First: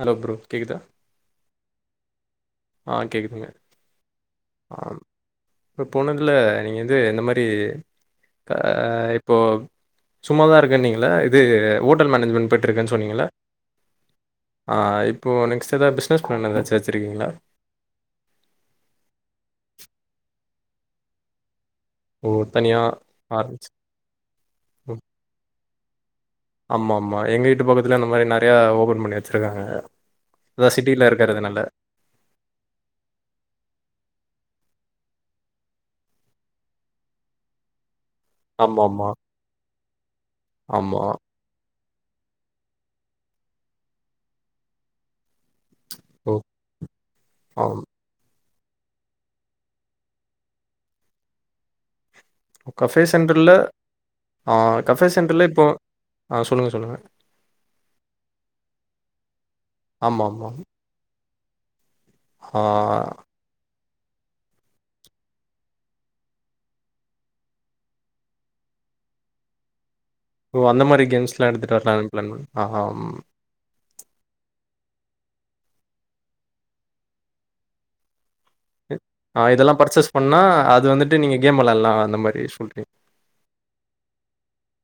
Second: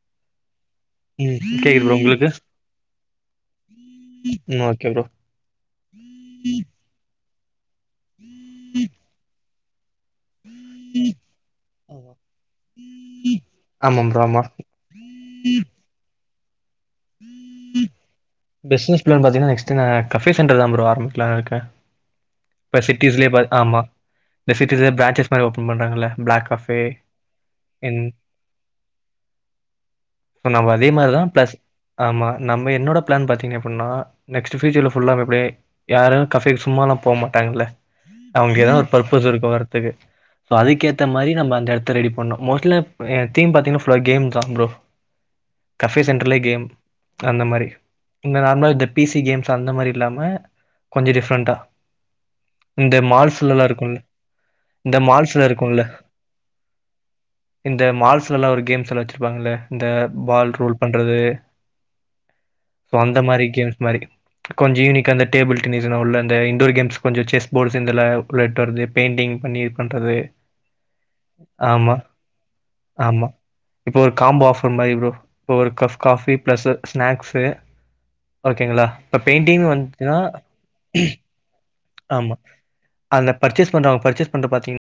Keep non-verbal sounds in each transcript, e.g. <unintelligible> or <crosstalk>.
Hello bro கேக்குதா ம் கேக்குது ப்ரோ உங்ளுக்கு ஆஹ் கேக்குதுங்க ம் ஆ ஓகே ப்ரோ இப்போனதுல நீங்கந்து இந்த மாரி அஹ் இப்போ சும்மாதா இருக்கனீங்ள இது ஒட்டல் மேனேஜ்மெண்ட் பேட்ருக்க சொன்னீங்கள ஆமா ப்ரோ ஆமா இப்போ நெக்ஸ்ட் தாது பிஸ்னஸ் பன்னத ச்சே பிஸ்னஸ் ப்லான் பாத்தீங்கனா நெக்ஸ்ட் சின்னதா கஃபே சென்டர் தா பரோ ஆரபிக்கலாருக்கே ஓ ப தனியா சிட்டிஸ்லே ஆரம்பிச்சு ஆமா இந்த சிட்டிஸ் பிரான்ஜ்சஸ் மாரி ஒப் பன்டகல ஆமாமா எங்க வீட்டு பக்கத்துல இந்த மாரி நறய ஓபன் பண்ணி வச்சிருக்காங்க சோ நம்ம அதா அதே சிட்டில மாரிதா இருக்கற பிளஸ் நல்ல ஆமா நம்ப என்னோட பிளான் பாத்தீங்க அப்டினா நெக்ஸ்ட்டு ஃபியூச்சர்ல ஃபுல்ல ப்படியே யாரு கஃபேக்கு சும்மாலா போமாட்டாங்கல்ல அவுங்க ஏதா ஆமா ஒரு ஆமா பர்பஸ் இருக்கு வரதுக்கு ஆமா அதுக்கேத்த மாரி நம்ம அந்த இடத் த்ரெடி பண்ணு மோஸ்ட்லே எ தீம் பாத்தீங்கனா ஃபுல்லாவே கேம் தா ப்ரோ கஃபே ஓ சென்டர்ல கேம் அந்த மாரி ஆம் இந்த நார்மலா இந்த பிசி கேம்ஸ் அந்த மாரி இல்லாம கொஞ்ச டிஃப்ரெண்ட்டா இந்த கஃபே சென்டர்ல மால்ஸ்லலா இருக்குல ஆ இந்த கஃபே சென்டர்ல மால்ஸ்லா இப்போ இருக்குல்ல ஆ சொல்லுங்க சொல்லுங்க இந்த மால்ஸ்லல்லா ஒரு கேம்ஸ்ல்லா வச்ருப்பாங்கல்ல இந்த ஆமா ஆமா பால் ரோல் பண்றது ஆ சோ அந்த மாரி கேம்ஸ் மாி கொஞ்சம் யனிக்க அந்த டேபிள்டென்னிஸ் உள்ள இண்டோர் கேம்ஸ் கொஞ்சம் செஸ் போர்ட்ஸ் உள்ளட்டு வருது பெயிண்டிங் பண்ணி பண்றது ஓ அந்த மாரி கேம்ஸ் எல்லாம் எடுத்துட்டு ஆமா வரலாம் அப்பளம ஆ ஆமா இப்போ ஒரு காம்போ ஆஃபர் மாதிரி ப்ரோ இப்போ ஒரு கப் காஃபி ப்ளஸ்ஒரு ஸ்நாக்ஸு ஓகேங்களா இப்ப பெயிண்டிங் இதெல்லாம் பர்சேஸ் வந்துச்சுன்னா பண்ணா அது வந்துட்டு நீங்க கேம் வெளாலாம் ஆமா அந்த பர்ச்சேஸ் பண்றாங்க பர்ச்சேஸ் பண்ற பாத்தீங்கா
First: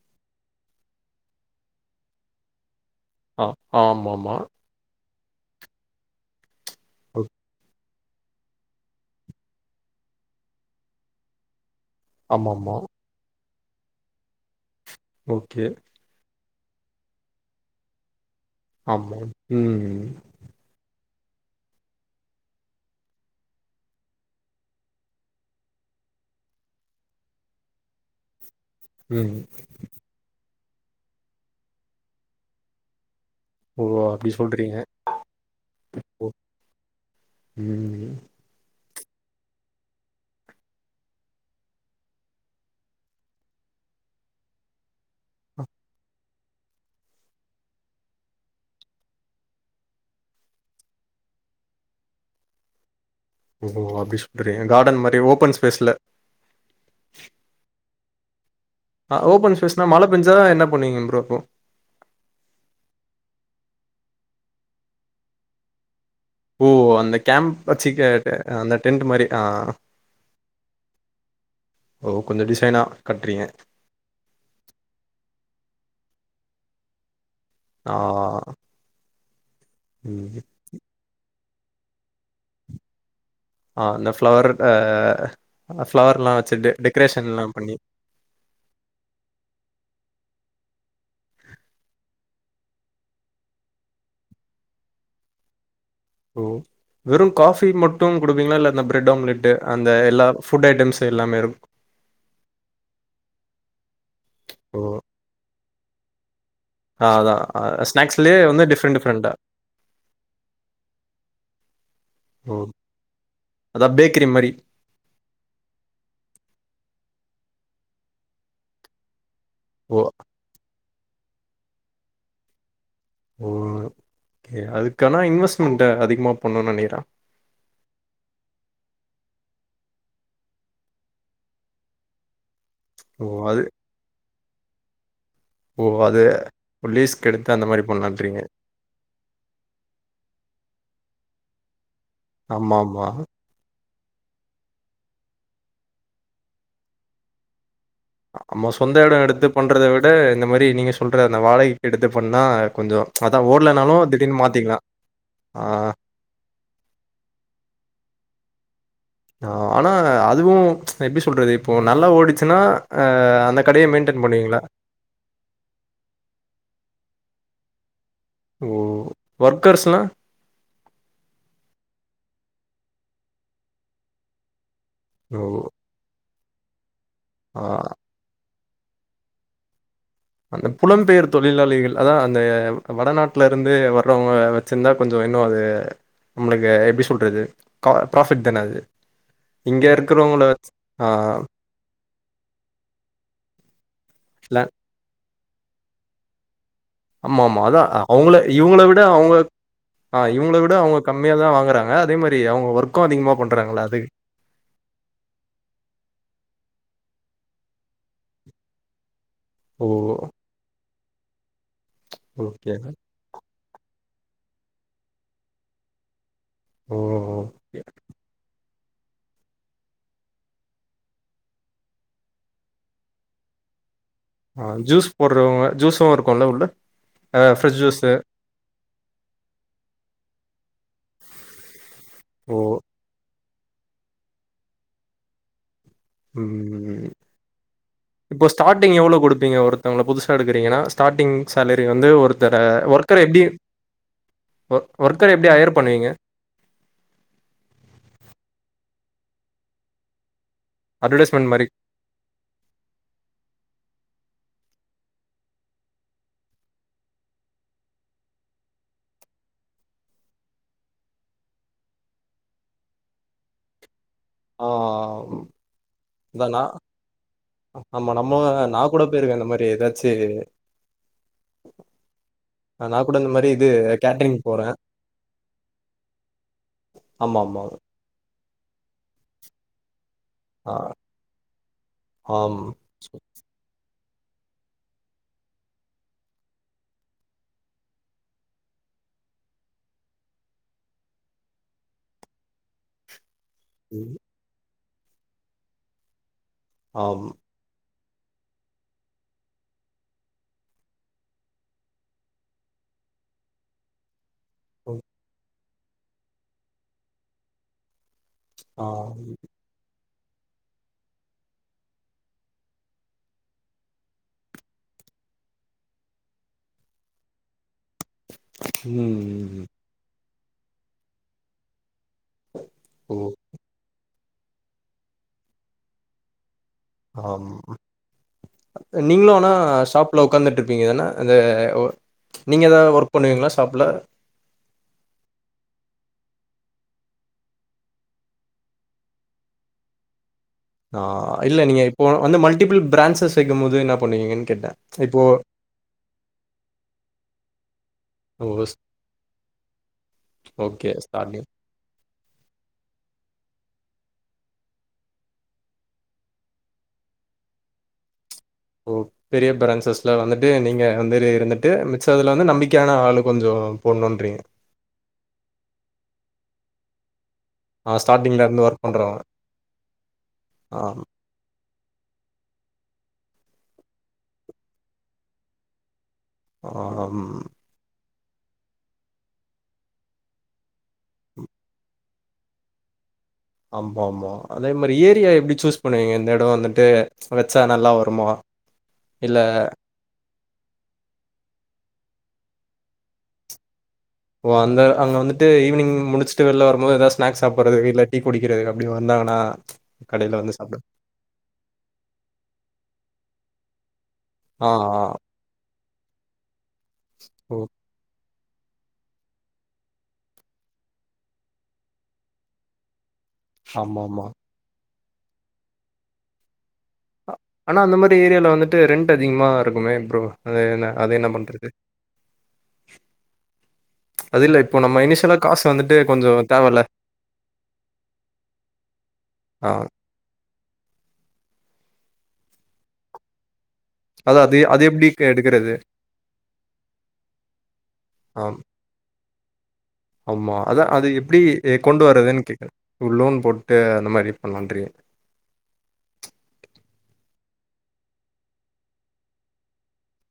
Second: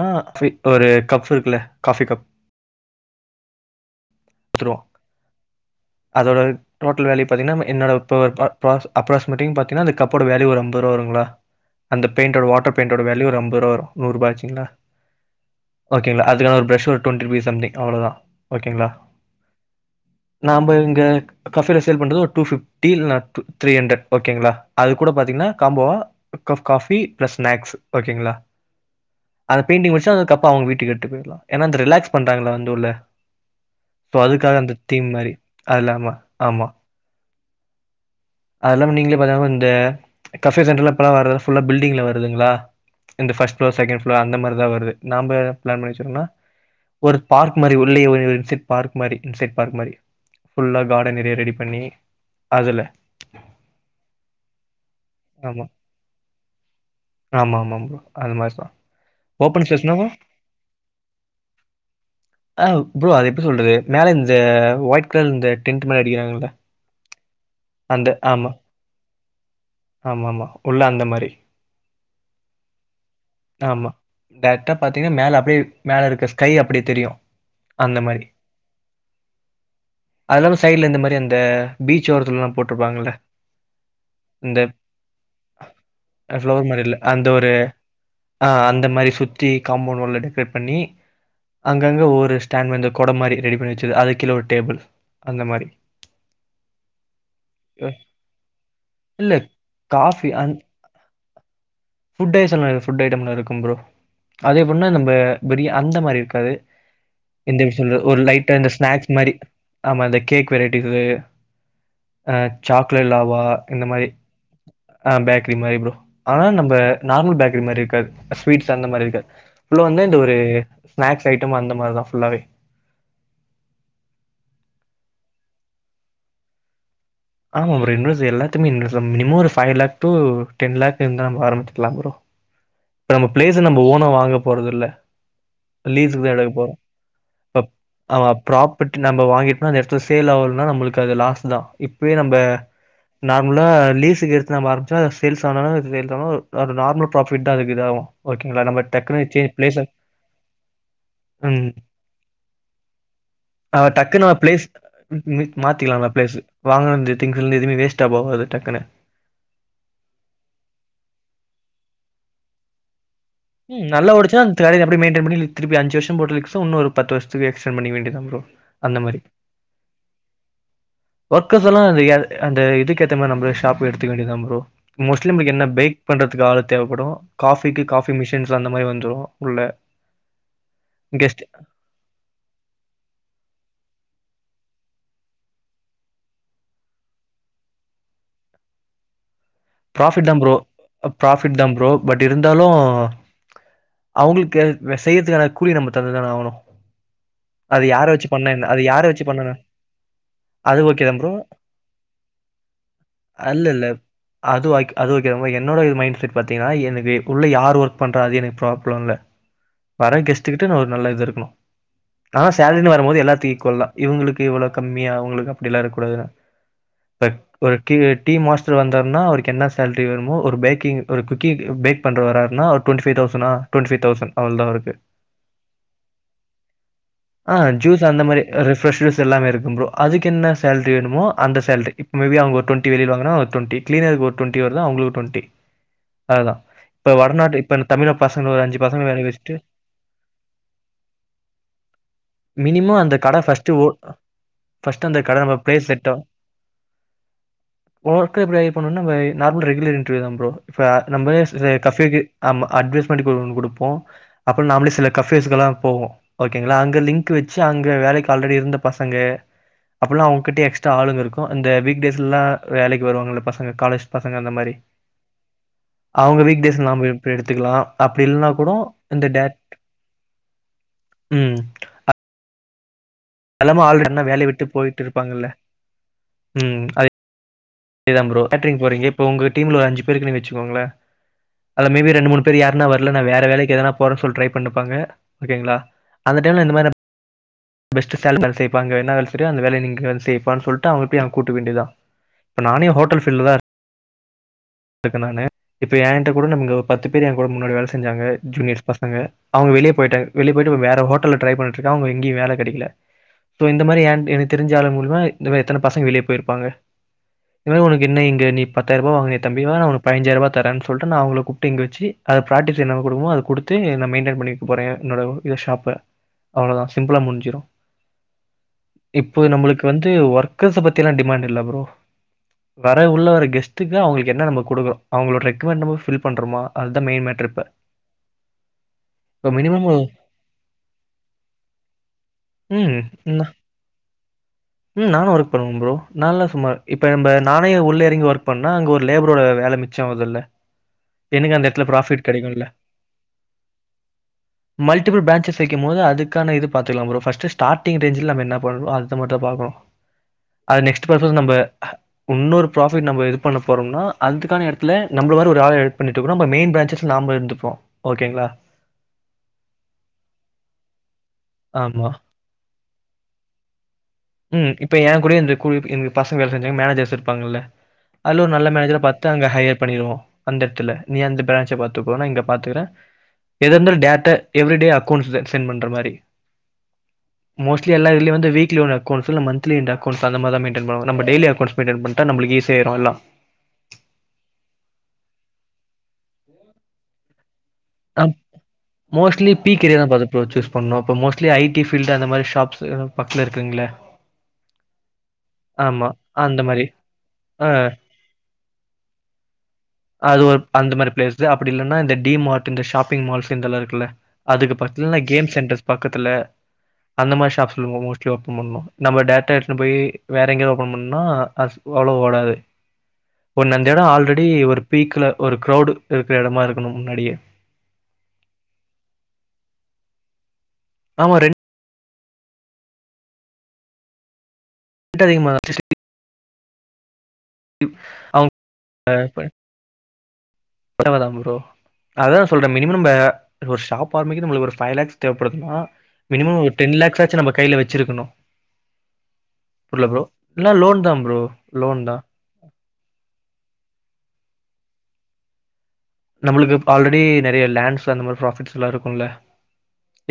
ஆஹ் ஒரு கப் இருக்குல்ல காபி கப் ஆ ஆமா ஆமா ஆ அதுர <inaudible> டோடல் வேல்யூ பாதீங்கா என்னோட இப்போ அப்ராஸ்மேட்டிங் பாத்தீங்கன்னா அந்த கப்போட வேல்யூ ஒருஅம்பது ரூபாவருங்களா அந்த பெய்ண்டோட ஆமாமா. வாடர் பெய்ண்டோட வேல்யூ ரொம்ப வரும் நூறுபா ஆச்சுங்களா ஓகே. ஓகேங்களா அதுக்கான ஒரு பிளஸ் ஒரு டொண்டிருபிஸ் அவ்ளதான் ஓகேங்களா உம் இந்த காபியோட சேல்பண்டறது டூபிப்டி இலனா த்ரிஹன்ரட் ஓகேங்ளா அது கூட பாத்தீங்கனா காம்போவா ஒரு கப் காஃபி பிளஸ் ஸ்னாக்ஸ் ஓகேங்களா ம். பெயிண்டிங் வச்சா கப் அவுங்க வீட்டுக்கு எத்துட்டு போயிடலாம். ஏன்னா வந்து ரிலாக்ஸ் பண்றாங்களா வந்துள்ள ஓ! சோ அப்டி அதுக்காக அந்த சொல்றீங்க. தீம் மாதிரி அதுலாம ஆமா ஆமா உம் அதெல்லாம் நீங்களேபாத்தீங்கன்னா இந்த கஃபே சென்ட்ரலாம்ப்போல்லாம் வறத ஃபுல்ல பில்டிங்கில் வருதுங்களா இந்த ஃபர்ஸ்ட் ஃப்ளோ செகண்ட் ஃப்ளோ அந்த மாதிரி தான் வருது நாம பிளான் பண்ணிச்சோம்னா ஒரு பார்க் மாதிரி உள்ளே இன் சைட் பார்க் மாதிரி இன் சைட் பார்க் மாதிரி ஃபுல்லாக கார்டன் ஏரியா ரெடி பண்ணி அதுல ஓ அப்படி சொல்றீன் கார்டன் மாதிரி ஓபன் ஆமா ஸ்பேஸ்ல அதுமாரின் ஆஹ் ஓபன் ஸ்பேஸ்னா மழை பெஞ்சா என்ன பண்ணுவீங்க ப்ரோ அப்போ ஆ ப்ரோ அது எப்டி சொல்றது மேல இந்த ஒயிட் கலர் இந்த டெண்ட் மே ஓ அந்த கேம் அந்த ஆமா ஆமா ஆமா உள்ள அந்த மாதிரி ஓ! கொஞ்சம் டிசைனா கட்டுறீங்க. ஆமா டேரக்டா பாத்தீங்கன்னா மேல அப்படியே மேல இருக்க ஸ்கை அப்படி தெரியும் ஆஆ அதெல்லாம் சைட்ல இந்த மாதிரி அந்த பீச் ஒரத்தல்லாம் போட்டுருப்பாங்களல ஆ அந்த ஃப்ளவர் அ ஃப்ளவர்லாம் வச்சு இந்தளர் டெ மாதிரி இல் அந்த ஒரு டெக்கரேஷன்லாம் பண்ணி ஆஹ் அந்த மாதிரி சுத்தி காம்பவுண்ட்டய அங்கங்கே ஒரு ஸ்டாண்ட் வந்து குடை மாதிரி ரெடி பண்ணி வச்சுது அது கீழ ஒரு டேபிள் அந்த மாதிரி ஹம் <inaudible> வெறும் காபி மட்டும் குடுப்பீங்களா, இல்ல அந்த பிரெட் இல்ல ஆம்லெட் அந்த எல்லா காஃபி அந் ஃபுட் ஐட்டம்ஸ் எல்லாமே இருக்குமா? புரோ அதே பொண்ண நம்ப பெரியா அந்த மாதிரி இருக்காது அ அதான் இந்த அ சொல்ற ஒரு ஸ்நாக்ஸ்லயே லைட்டா வந்து இந்த டிஃபரெண்ட் ஸ்நாக்ஸ் மாதிரி டிஃபரெண்ட்டா. ஆமா இந்த கேக் வெரைட்டிஸ், ஓ! சாக்லேட் லாவா இந்த அதான் மாதிரி பேக்கரி மாரி. ஆஹ் பேக்கரி மாதிரி ப்ரோ. ஆனா நம்ம நார்மல் பேக்கரி மாரி இருக்காது. ஸ்வீட்ஸ் அந்த மாரி இருக்காது. உள்ள ஓ! வந்த இந்த ஒரு.. ஸ்நாக்ஸ் ஐடம் அந்த மாரிதான் ஃபுல்லாவே ஓ கே அதுக்கானா இன்வெஸ்ட்மெண்ட அதிகமா பண்ணும் நெனக்கிற ஆமா ப்ரோ இன்வெஸ் எல்லாத்தமே இன்வெஸ் மினிமம் ஒரு five lakh to ten lakh இருந்தா நம்ப ஆரம்பச்சிக்கலாம் ப்ரோ இப்ப ஓ! நம்ம பிளேஸ் அது நம்ம ஓன வாங்க போறது இல ஓ! அது லீஸக்கு தான் எடுக்க போறோம் லீஸ்க்கு எடுத்து அந்த மாரி பண்ணலான்றீங்க. ப்ராப்பர்ட்டி நம்ம வாங்கிட்டோனா அந்த இடத்துல சேல் ஆவலனா நம்மளுக்கு அது லாஸ் தான் இப்ப <unintelligible> நம்ம ஆமாமா. நார்மலா லீஸ் எடுத்து ந ஆரிச்ச சேல்ஸ் ஆனால் லத்தாத்தா நார்மல் ப்ராபிட் அதுக்குதாவும் நம்ம சொந்த இடம் எடுத்து பண்றதை விட இந்த மாதிரி நீங்க சொல்ற அந்த ம் வாடகைக்கு எடுத்து பண்ணா கொஞ்சம் அதான் ஓடலனாலும் டக்குனு திடீர்னு பிளேஸ் மாத்திக்கலாம் ஆஹ் மாத்திக்கலாம்ல பிளேஸ் டக்குன்னு ஆனா அதுவும் எப்படி சொல்றது இப்போ நல்லா ஓடிச்சுன்னா அ அந்த கடைய நல்ல மெயின்டெயின் ஓடிச்சுன்னா பண்ணுவீங்களா? அந்த மயின்டைன் பண்ணி திருப்பிஅஞ்ச வருஷ போட்டுன்ன ஒரு பத்து வருஷம் எக்ஸ்ட்டன் பண்ணி மெய்டென் ஓ! அந்த மாரி ஒர்க்கர்ஸ்லாம் ஒர்க்கச்ல்லாம் செய்யாது அந்த இதுக்க ஏத்த மாரி நம்பலே ஷாப் எடுத்துக்க வேண்டியதா ப்ரோ மோஸ்லி ஓ! நம்ம என்ன பேக் பண்றது க்கு ஆளு தேவைப்படும் ஆ காஃபிக்கு காஃபி சோமஷஸ் அந்த மாதிரி வந்துரும் உள்ள அந்த புலம்பெயர் கெஸ்ட் தொழிலாளிகள் அதா அந்த வடநாட்டில இருந்து வர்றவங்க வச்சிருந்தா கொஞ்சம் இன்னும் அது நம்ளுக்கு எப்படி சொல்றது ப்ரா ஃபிட் தான அது இங்க ப்ரோபைட் தான இருக்கிறவங்கள ப்ரோ வச் ஆ ப்ரோபைட் தா ப்ரோ பட் இருந்தாலும் இல்ல அவங்களுக்கு செய்ரதுக்கான கூலி நம்ம தந்துதான ஆகணு ஆமா ஆமா அதா அது யார வச்சு அவங்கள பண்ண என்ன அது இவங்கள விட யார வச்சு அவங்க பண்ண ஆஹ் இவங்கள விட அது அவங்க ஓகே தா ப்ரோ கம்மியாதா வாங்குறாங்க அதே மாரி அவங்க ஒர்க்கும் அதிகமா அல்ல இல்ல பண்றாங்கல்ல அது அது ஓக் அது ஓகே ப்ரோ என்னோட மைண்ட் செட் பாத்தீங்கன்னா எனக்கு உள்ள யார் ஒர்க் பண்றா அது எனக்கு ப்ராப்ளோ இல்ல ஓ! வர கெஸ்டுக்கிட்ட நா ஒரு நல்ல இது இருக்கணு ஆனா ஓகேங்க. சேலரின்னு வரும்போது எல்லாத்தையு கொல்லா இவங்களுக்கு இவ்ளவு கம்மி அவங்களுக்கு அப்டிலா இருக்கக்கூடாதுல ஓ! அ ஒரு okay. Tea tea master வந் தார்னா அவருக்கு என்ன சேலரி வேணுமோ ஒரு பேக்கிங் ஒரு குக்கிங் பேக் பண்ரவர் வரார்ணா ஒரு டுவெண்ட்டி ஃபைவ் தவுசண்ணா டுவெண்ட்டி ஃபைவ் தவுசண்ட் ஆ அவ்ளதா அவருக்கு ஜூஸ் போடுறவங்க ஜூஸும் இருக்கும்ல உள்ள? ஆ ஃப்ரெஷ் ஜூஸ் ஜூஸு. அந்த மாரி ரெஃபிரஷ் ஜூஸ் எல்லாமே இருக்கும் ப்ரோ அதுக்கென்ன சேலரி வேணுமோ அந்த சேலரி இப்ப மேபி ஓ! அவுங்க டுவெண்ட்டி வெளில வாங்குனா ஒரு டுவெண்டி கிளீனர்க்கு ஒரு டுவெண்டி வருதா அவங்களுக்கு டுவெண்டி அதுதா உம் இப்ப வடநாட்டு இப்ப தமிழக இப்போ பசங்க ஒரு அஞ்சு ஸ்டார்ட்டிங் பசங்க எவ்வளவு வேலைக்கு வச்சுட்டு குடுப்பீங்க ஒருத்தவங்க புதுசா எடுக்கறீங்கன்னா ஸ்டார்டிங் சேலரி வந்து ஒருத்தர மினிமம் அந்த ஒர்க்கர் கட எப்டி ஃபர்ஸ்ட் ஓ ஒ ஃபர்ஸ்ட் அந்த ஒர்க்கர் கட எப்டி நம்ம ஹயர் பிளேஸ் பண்ணுவீங்க செட் பண்ணனுனா நம்ம நார்மல் ரெகுலர் இன்டெர்வியூதா ப்ரோ இப்ப நம்பவே அட்வர்டைஸ்மென்ட் ச மாரி. கஃபேக்கு அம் அட்வைஸ்மெண்ட்க்கு ஒன்னு குடுப்போ அப்றோ நாமளே சில கஃபேஸ்கெல்லா போவோ ஓகேங்களா அங்க லிங்க் வச்சு அங்க வேலைக்கு ஆல்ரெடி இருந்த பசங்க அப்டில்லனா அவங்ககிட்ட எக்ஸ்ட்ரா ஆளுங்க இருக்கும் இந்த வீக் டேஸ்லா வேலைக்கி வருவாங்கல்ல பச ங்க காலேஜ் பசங்க அந்த ஆ மாரி அவங்க அதான் நான் வீக்டேஸ் நாம இப்ப எடுத்துக்கலா ஆமா அப்டி நம்ம இல்லனா கூடோ நான் கூட இந்த போயிருக்கேன் மாரி டைரக்ட் ஏதாச்சு உம் அ ஆ நா இல்லாம ஆல்ரெடி யாருனா வேலைய விட்டு போயிட்ருப்பாங்கல்ல உம் அதே ஆமா, ஆமா. தா ப்ரோ கேட்டரிங் போறீங்க இப்போ உங்க டீம்ல ஓரு அஞ்சு பேர் இருக்கீங்கனு ஆ வச்சுக்கோங்களே அதுல மே பி ரெண்டு மூணு ஆம். பேர் யாருனா வரல நா வேற வேலைக்கி எதனா போறேன் சொல்ட்டு ட்ரை பன்னி இருப்பாங்க ஓகேங்களா அந்த டைம்ல இந்த மாரி நா பெஸ்ட் சேலரி தர செய்ப்பா அங்க என்ன வேல செய்யறயோ அந்த வேலய நீ இங்க வந்து செய்ப்பான்னு சொல்ட்டு அவங்கள அப்டியே அங்க கூட்டுக்க வேண்டியதுதா இப்ப நானே ஹோட்டல் ஃபீல்ட்லதா இரு ம் க்க நானு இப்ப ஏன் கிட்ட கூட நமக்கு இங்க பத்து பேர் ஆம். என் கூட முன்னாடி வேல செஞ் சாங்க ஜூனியர்ஸ் பசங்க அவங்க வெளிய போய்ட்டாங்க வெளிய போய்ட்டு வேற ஹோட்டல்ல ட்ரை பண்ணிட்டு இருக்கா அவங்களுக்கு எங்கயு வேல கெடைக்கல சோ இந்த மாரி ஏன் எனக் தெரிஞ்ச ஆளுக ம். மூலியமா இந்த மாரி எத்தன பசங்க வெளிய போயிருப்பாங்க <unintelligible> உனக்கு என்ன இங் க நீ பத்தாய்ருபா ஆம். வாங்கனயி னா உனக்கு பதனஞ்சாயர்ரூபா தரேன்னு சொல்ட்டு நா அவங்கள கூப்ட்டு இங்க வச்சு அது ப்ராக்ட்டிஸ் என்ன குடுக்கணுமோ அத குடுத்து நா மெய்ன்டைன் பண்ணிக்க போறே என்னோட இது ஷாப்ப அவ்ளோதா சிம்பிளா முடிஞ்சிரு இப்போ ம். நம்மளுக்கு வந்து ஒர்க் கர்ஸ பத்தி எல்லா டிமாண்ட் இல்ல ப்ரோ வர ஓ! உள்ள வர கெஸ்ட்டுக்கு அவங்களுக் என்ன நம்ம கொடுக்கோ அவங்களோட ரெக்குமெண்ட்ம் ரோக்குரோம் ஃப்பில் பண்றோமா அதுதா மெயின் ஆம் மேட்ரு இப்ப நீங்களும் ஆனா இப்ப மினிமம் ஷாப்ல உக்காந்துட்டு இருப்பீங்கதேனே ஏனா இந்த நீங்க ஏதாவது ம் ஒர்க் நா பண்ணுவீங்களா ஷாப்ல ம் நானும் ஒர்க் பண்ணுவேன் ஃப்ரோ நான்ல்லாம் சும்மார் இப்ப நம்ம நானே உள்ள இறங்கி ஒர்க் பண்ணனா அங்க ஒரு லேபரோட வேலை மிச்சம் அதுல்ல ஆ எனக்கு இல்ல அந்த நீங்க இப்போ இடத்துலப் வந்து கிடைக்குலம் மல்டிபிள் பிரான்ச்சஸ் வைக்கும்போது என்ன பண்ணுவீங்கன்னு கேட்டேன். இப்போ மல்டிபிள் பிரான்சஸ் வைக்கும்போதுஅதுக்கான இதுபார்த்துகளாம் ஃப்ரோ ஷட்டி ஷ்டேக்டிங்ஸஜீல ஓ! எண்ணபண்ணணுமோ அத மட்டும் பாக்கணும் அது ஓகே நெக்ஸ்ட் பர்பஸ் ஸ்டார்டிங். நம்ம இன்னொரு பராஃபிட் நம்ம இது பண்ண போறோம்னா அதுக்கான இடத்து நம்மள வ ஒரு ஆ எடு பண்ணிட்டுக்க மெயின் பிரான்சஸ்ல நாம இருப்போம் ஓகேங்களா ஓ பெரிய பிரசஸ்ல வந்துட்டு நீங்க வந்து இருந்துட்டு ஆமா. மிச்சதுல வந்து நம்பிக்கையான ஆள் கொஞ்சம் போணும் உம் இப்ப ஏன் கூட இந்த என பசங்க வேலைஞ்ச எங்க மேஜர் சார் இருப்பாங்கல ஆ அது ஸ்டார்ட்டிங்ல ஒரு இருந்து நல்ல ஒர்க் மேனேஜரா பண்றவங்க. பார்த்த அங்க ஹையர் பண்ணிவோம் அந்த ஆ இடத்துல நீ அந்த பிரான்ச பார்த்து போனா இங்க பார்த்துக்கிறேன் எதந்த டேரேட்டா எவரிடே அக்கௌண்ட் சென்ட் பண்ற மாரி ஆஹம் வீக்லி வந்து வீக் வீக்லி ஒரு அக்கோன்ஸ் இல்ல மான்த்லி எண்டு அக்கௌன்ஸ் அந்த மாரி தான் மேய்டன் பண்ணணும்இல்ல டேய்லி நளுக்கு ஸிய ஆயிரும்ல்லாம் ஆமா ஆமா அதே மாரி ஏரியா எப்படி சூஸ் பண்ணுவீங்க இந்த இடம் வந்துட்டு வச்சா நல்லா வருமா? இல்ல மோஸ்ட்லி பி கேரியர்ன் சூஸ் பண்ண மோஸலி ஐ டி பீல்டு அந்த மாதிரி ஷாப்ஸ் பக்கத்துல இருக்குங்குளே ஓ அந்த அங்க வந்துட்டு ஈவினிங் முடிச்சுட்டு அந்த வெளில மாரி வரும்போது எதாவது ஸ்நாக்ஸ் ஆ சாப்பிடுறது இல்ல டீ குடிக்கிறது அப்படி வந்தாங்கன்னா கடையில அது வந்து ஒரு சாப்பிடுவே அந்த மாரி பிளேஸ் அப்படி இல்லன்னா இந்த டி மார்ட் இந்த ஷாப்பிங் மால்ஸ் இந்தஎல்லாம் இருக்குல்ல அதுக்கு ஆ. பத்த கேம்ஸ் சேன்டரெஸ்ட் பக்கத்துல அந்த ஓ மாரிஷாப்மேஸ் ஓபன் பண்ணும் நம்மா டேரேட்டா எடுத்துட்டு போய் வேற எங்கேயும் ஓபன் பண்ணம்னா அ அவ்வளவு ஓடாது ஒண்ண அந்த இடம் ஆமாமா. ஆல்ரெடி ஒரு ஸ்பீக்ல ஒரு கிரவுடு இருக்கிற இடமா இருக்கணும் முன்னாடியே ஆனால் அந்த மாரி ஏரியாவில் வந்துட்டு ரெண்டுட் அதிகமாக இருக்குமே ஃப்ரோ அது என்ன அது என்ன ஆமா பண்றது அதிலலேட் இப்போ நம்ம இனிஷியலா காசு வந்துட்டு கொஞ்சம் தாவல்ல ப் அவங்க ஆ பரவல்ல ஃப்ரோ அதா சொல்றே மினிமம் நம்ப ஒரு ஷாப் அதான் அது ஆரம்பிக்க ஒரு அது பைவ் எப்படி லக்ஸ் க எடுக்கறது? தேவப்படுதுனா மினிமம் ஒரு டென் லேக்ஸ்சாசி நம்ம கையில வச்சிருக்கணு ஆம். புரில ப்ரோ ஆமா எல்லா அதா லோன் அது தா ப்ரோ எப்டி லோன் கொண்டு தா வர்றதுனு கேக்ரே லோன் போ ட்டு அந்த மாரி பண்ணலன்றி நம்மளுக்கு ஆல்ரெடி நிறைய லேண்ஸ் அந்த மாரி பராஃபிட்ஸ் எல்லா இருக்குல்ல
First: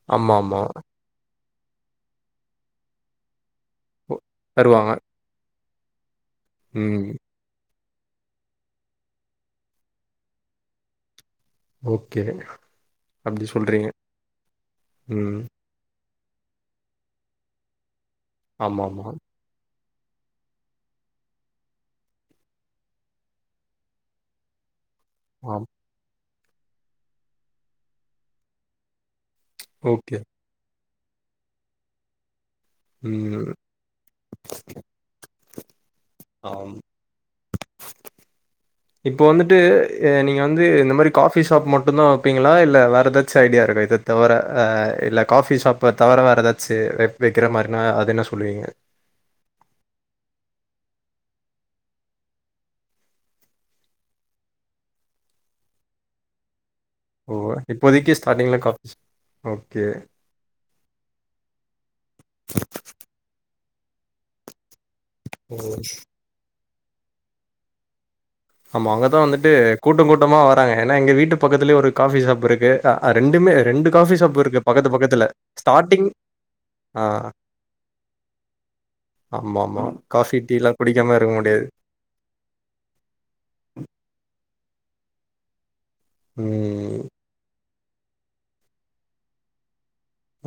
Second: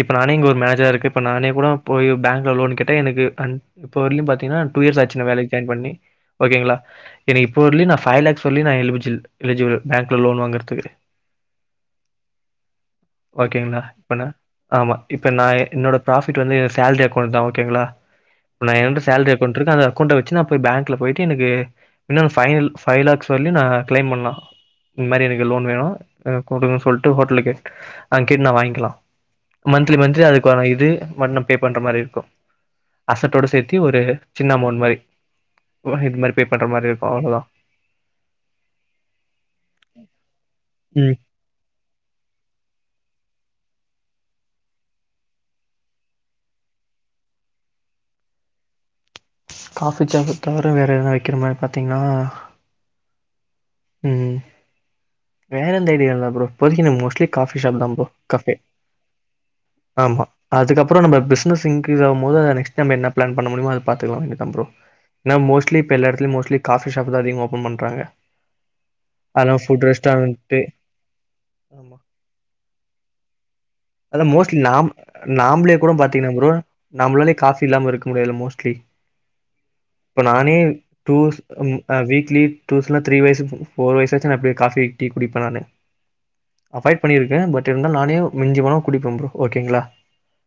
இப்ப நானே இங்க ஒரு ஆமாமா. மேஜ இருக்கு இப்ப நானே கூட போய் பேங்க்ல லோன் கேட்ட எனக்கு அன் இப்ப ஒ வரிலி பாத்தீனா டூ தருவாங்க. இயர்ஸ் அச்சி இந்த வேலைக் ஜாயின் பண்ணி ஓகேங்களா ம். எனக்கு இப்போர்லி நா ஃபை லேக் சொல்லி நா எலிபுஜல் எலிஜிபுல் பேங்கல லோன் வாங்கற த்துக்கு ஓகே. அப்படி ஓகேங்களா சொல்றீங்க. இப்பனா ஆமா இப்ப ம். நா என்னோட ஃபிராபிட் வந்து சேல்ரி அக்கோன் தா ஓகேங்களா நா என்து ஆமாமா. சேல்ரி அக்கோன்றுதா அத கொண்ட வச்சி நா போய் பேங்ல போய்டு எனக்கு இன்னம் பைனல் ஃபைலாக்ஸ் வர்லியு நா கிளைம் பண்லா இந் இங்க ஆம். லோன் வேணு அ குடுங்க சொல்ட்டு ஹோட்டலுக்கே அங்கேட் நா வாங்கிலா மந்த்லி ஓகே. மந்த்லி அதுக்கான இது மன்னுப் பே பண்ற மாரி இருக்கு அசட்டோட ம். சேத்தி ஒரு சின்ன அமோன் மாரி இது மாரி பே பண்ற ஆம் மாரி இருக்கு அவ்ளோதா இப்போ வந்துட்டு நீங்க வந் வந்து இந்த மாரி ம் காஃபி ஷாப் மட்டுந்தா வெப்பீங்களா இல்ல வேற ஏதாச்சி அய் டியா இருக்கா இத தவற அ இல்ல காஃபி ஷாப் தவற வேர ஏதாச்சி வெப் வெக்ரமாரினா அது என்ன சொல்வீங்க காஃபி ஷாப்ப தவர வேற எதனா வெக்கனுமா பாத்தீங்கன்னா உம் வேறந்த ஐடியல்ல புரோ இப்போதிக்கு நா மோஸ்லி ஓ காஃபி ஷாப்தா ப்ரோ இப்போதைக்கு காப்ஃபே ஸ்டார்ட்டிங்ல காஃபி ஓகே. ஆமா அதுக்கப் அப்ற நம்ம பிஸ்னஸ் இங்கிரீஸ் ஆவும் போது நெக்ஸ்ட் நம் என்ன பிளான் பண்ண முடிமோ அத பாத்துகலா எனு டைம் ப்ரோ நா ஓ மோஸ்லி இப்ப எல்லா எடதுலயு மோஸ்லி காஃபி ஷாப் தா அதிகமா ஓப்பன் பண்றாங்க ஆமா அங்கதா வந்துட்டு அதெல்லாம் ஃபுட் கூட்ட கூட்டமா ரெஸ்டாரண்ட் வராங்க ஏன்னா எங்க வீட்டு பக்கத்துலயே ஒரு காஃபி ஷாப் இருக்கு ரெண்டுமே அத மோஸ்ட்லி நாம் நாம்ளே கூட ஸ்டார்ட்டிங் பாத்தீங்னா ப்ரோ ஆ நம்ளாலே காஃபி இல்லாம இருக்க முடியாதுல மோஸ்ட்லி ஆமாமா. ஆமா. இப்ப காஃபி, நானே டீலாம் குடிக்காம இருக்க டூர்ஸ் முடியாது. வீக்ளீ டூர்ஸ்ல த்ரீ வயசு ஃபோர் வயசு ஆச்சினா அப்டியே காஃபி டீ குடிப்ப நானு அஃபய்ட் ம். பண்ணியிருக்கே பட் டு இருந்தாலு நானே மிஞ்சு போன குடிப்போம் ஃப்ரோ ஓகேங்களா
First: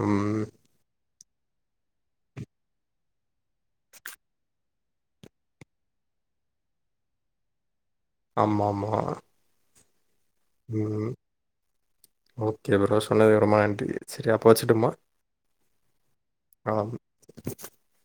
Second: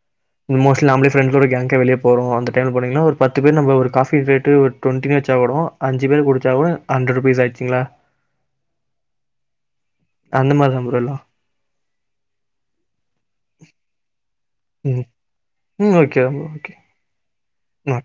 ம். மோஸ்லி நாம்பளே ஃப்ரெண்ட்ஸட கேங்கே வெளிய போறோ அந்த டைம் போனீங்கன்னா ஒரு பத்து பேர் நம்ம ஒரு காபி ரேட்டு ஒரு டுவண்ட்டின்னு வச்சா கூட அஞ்சு பேர் குடிச்சா கூட ஹண்டர்ருபீஸ் ஆகிச்சுங்களா ஆமா ஆமா அந்த மாரி தாம் ஃப்ரோ எல்லாம் எவரோ சொன்னது அப்பரமா ஆண்டி சரியா உம் உம் ஓகே ஓகே ஆமா. ஆ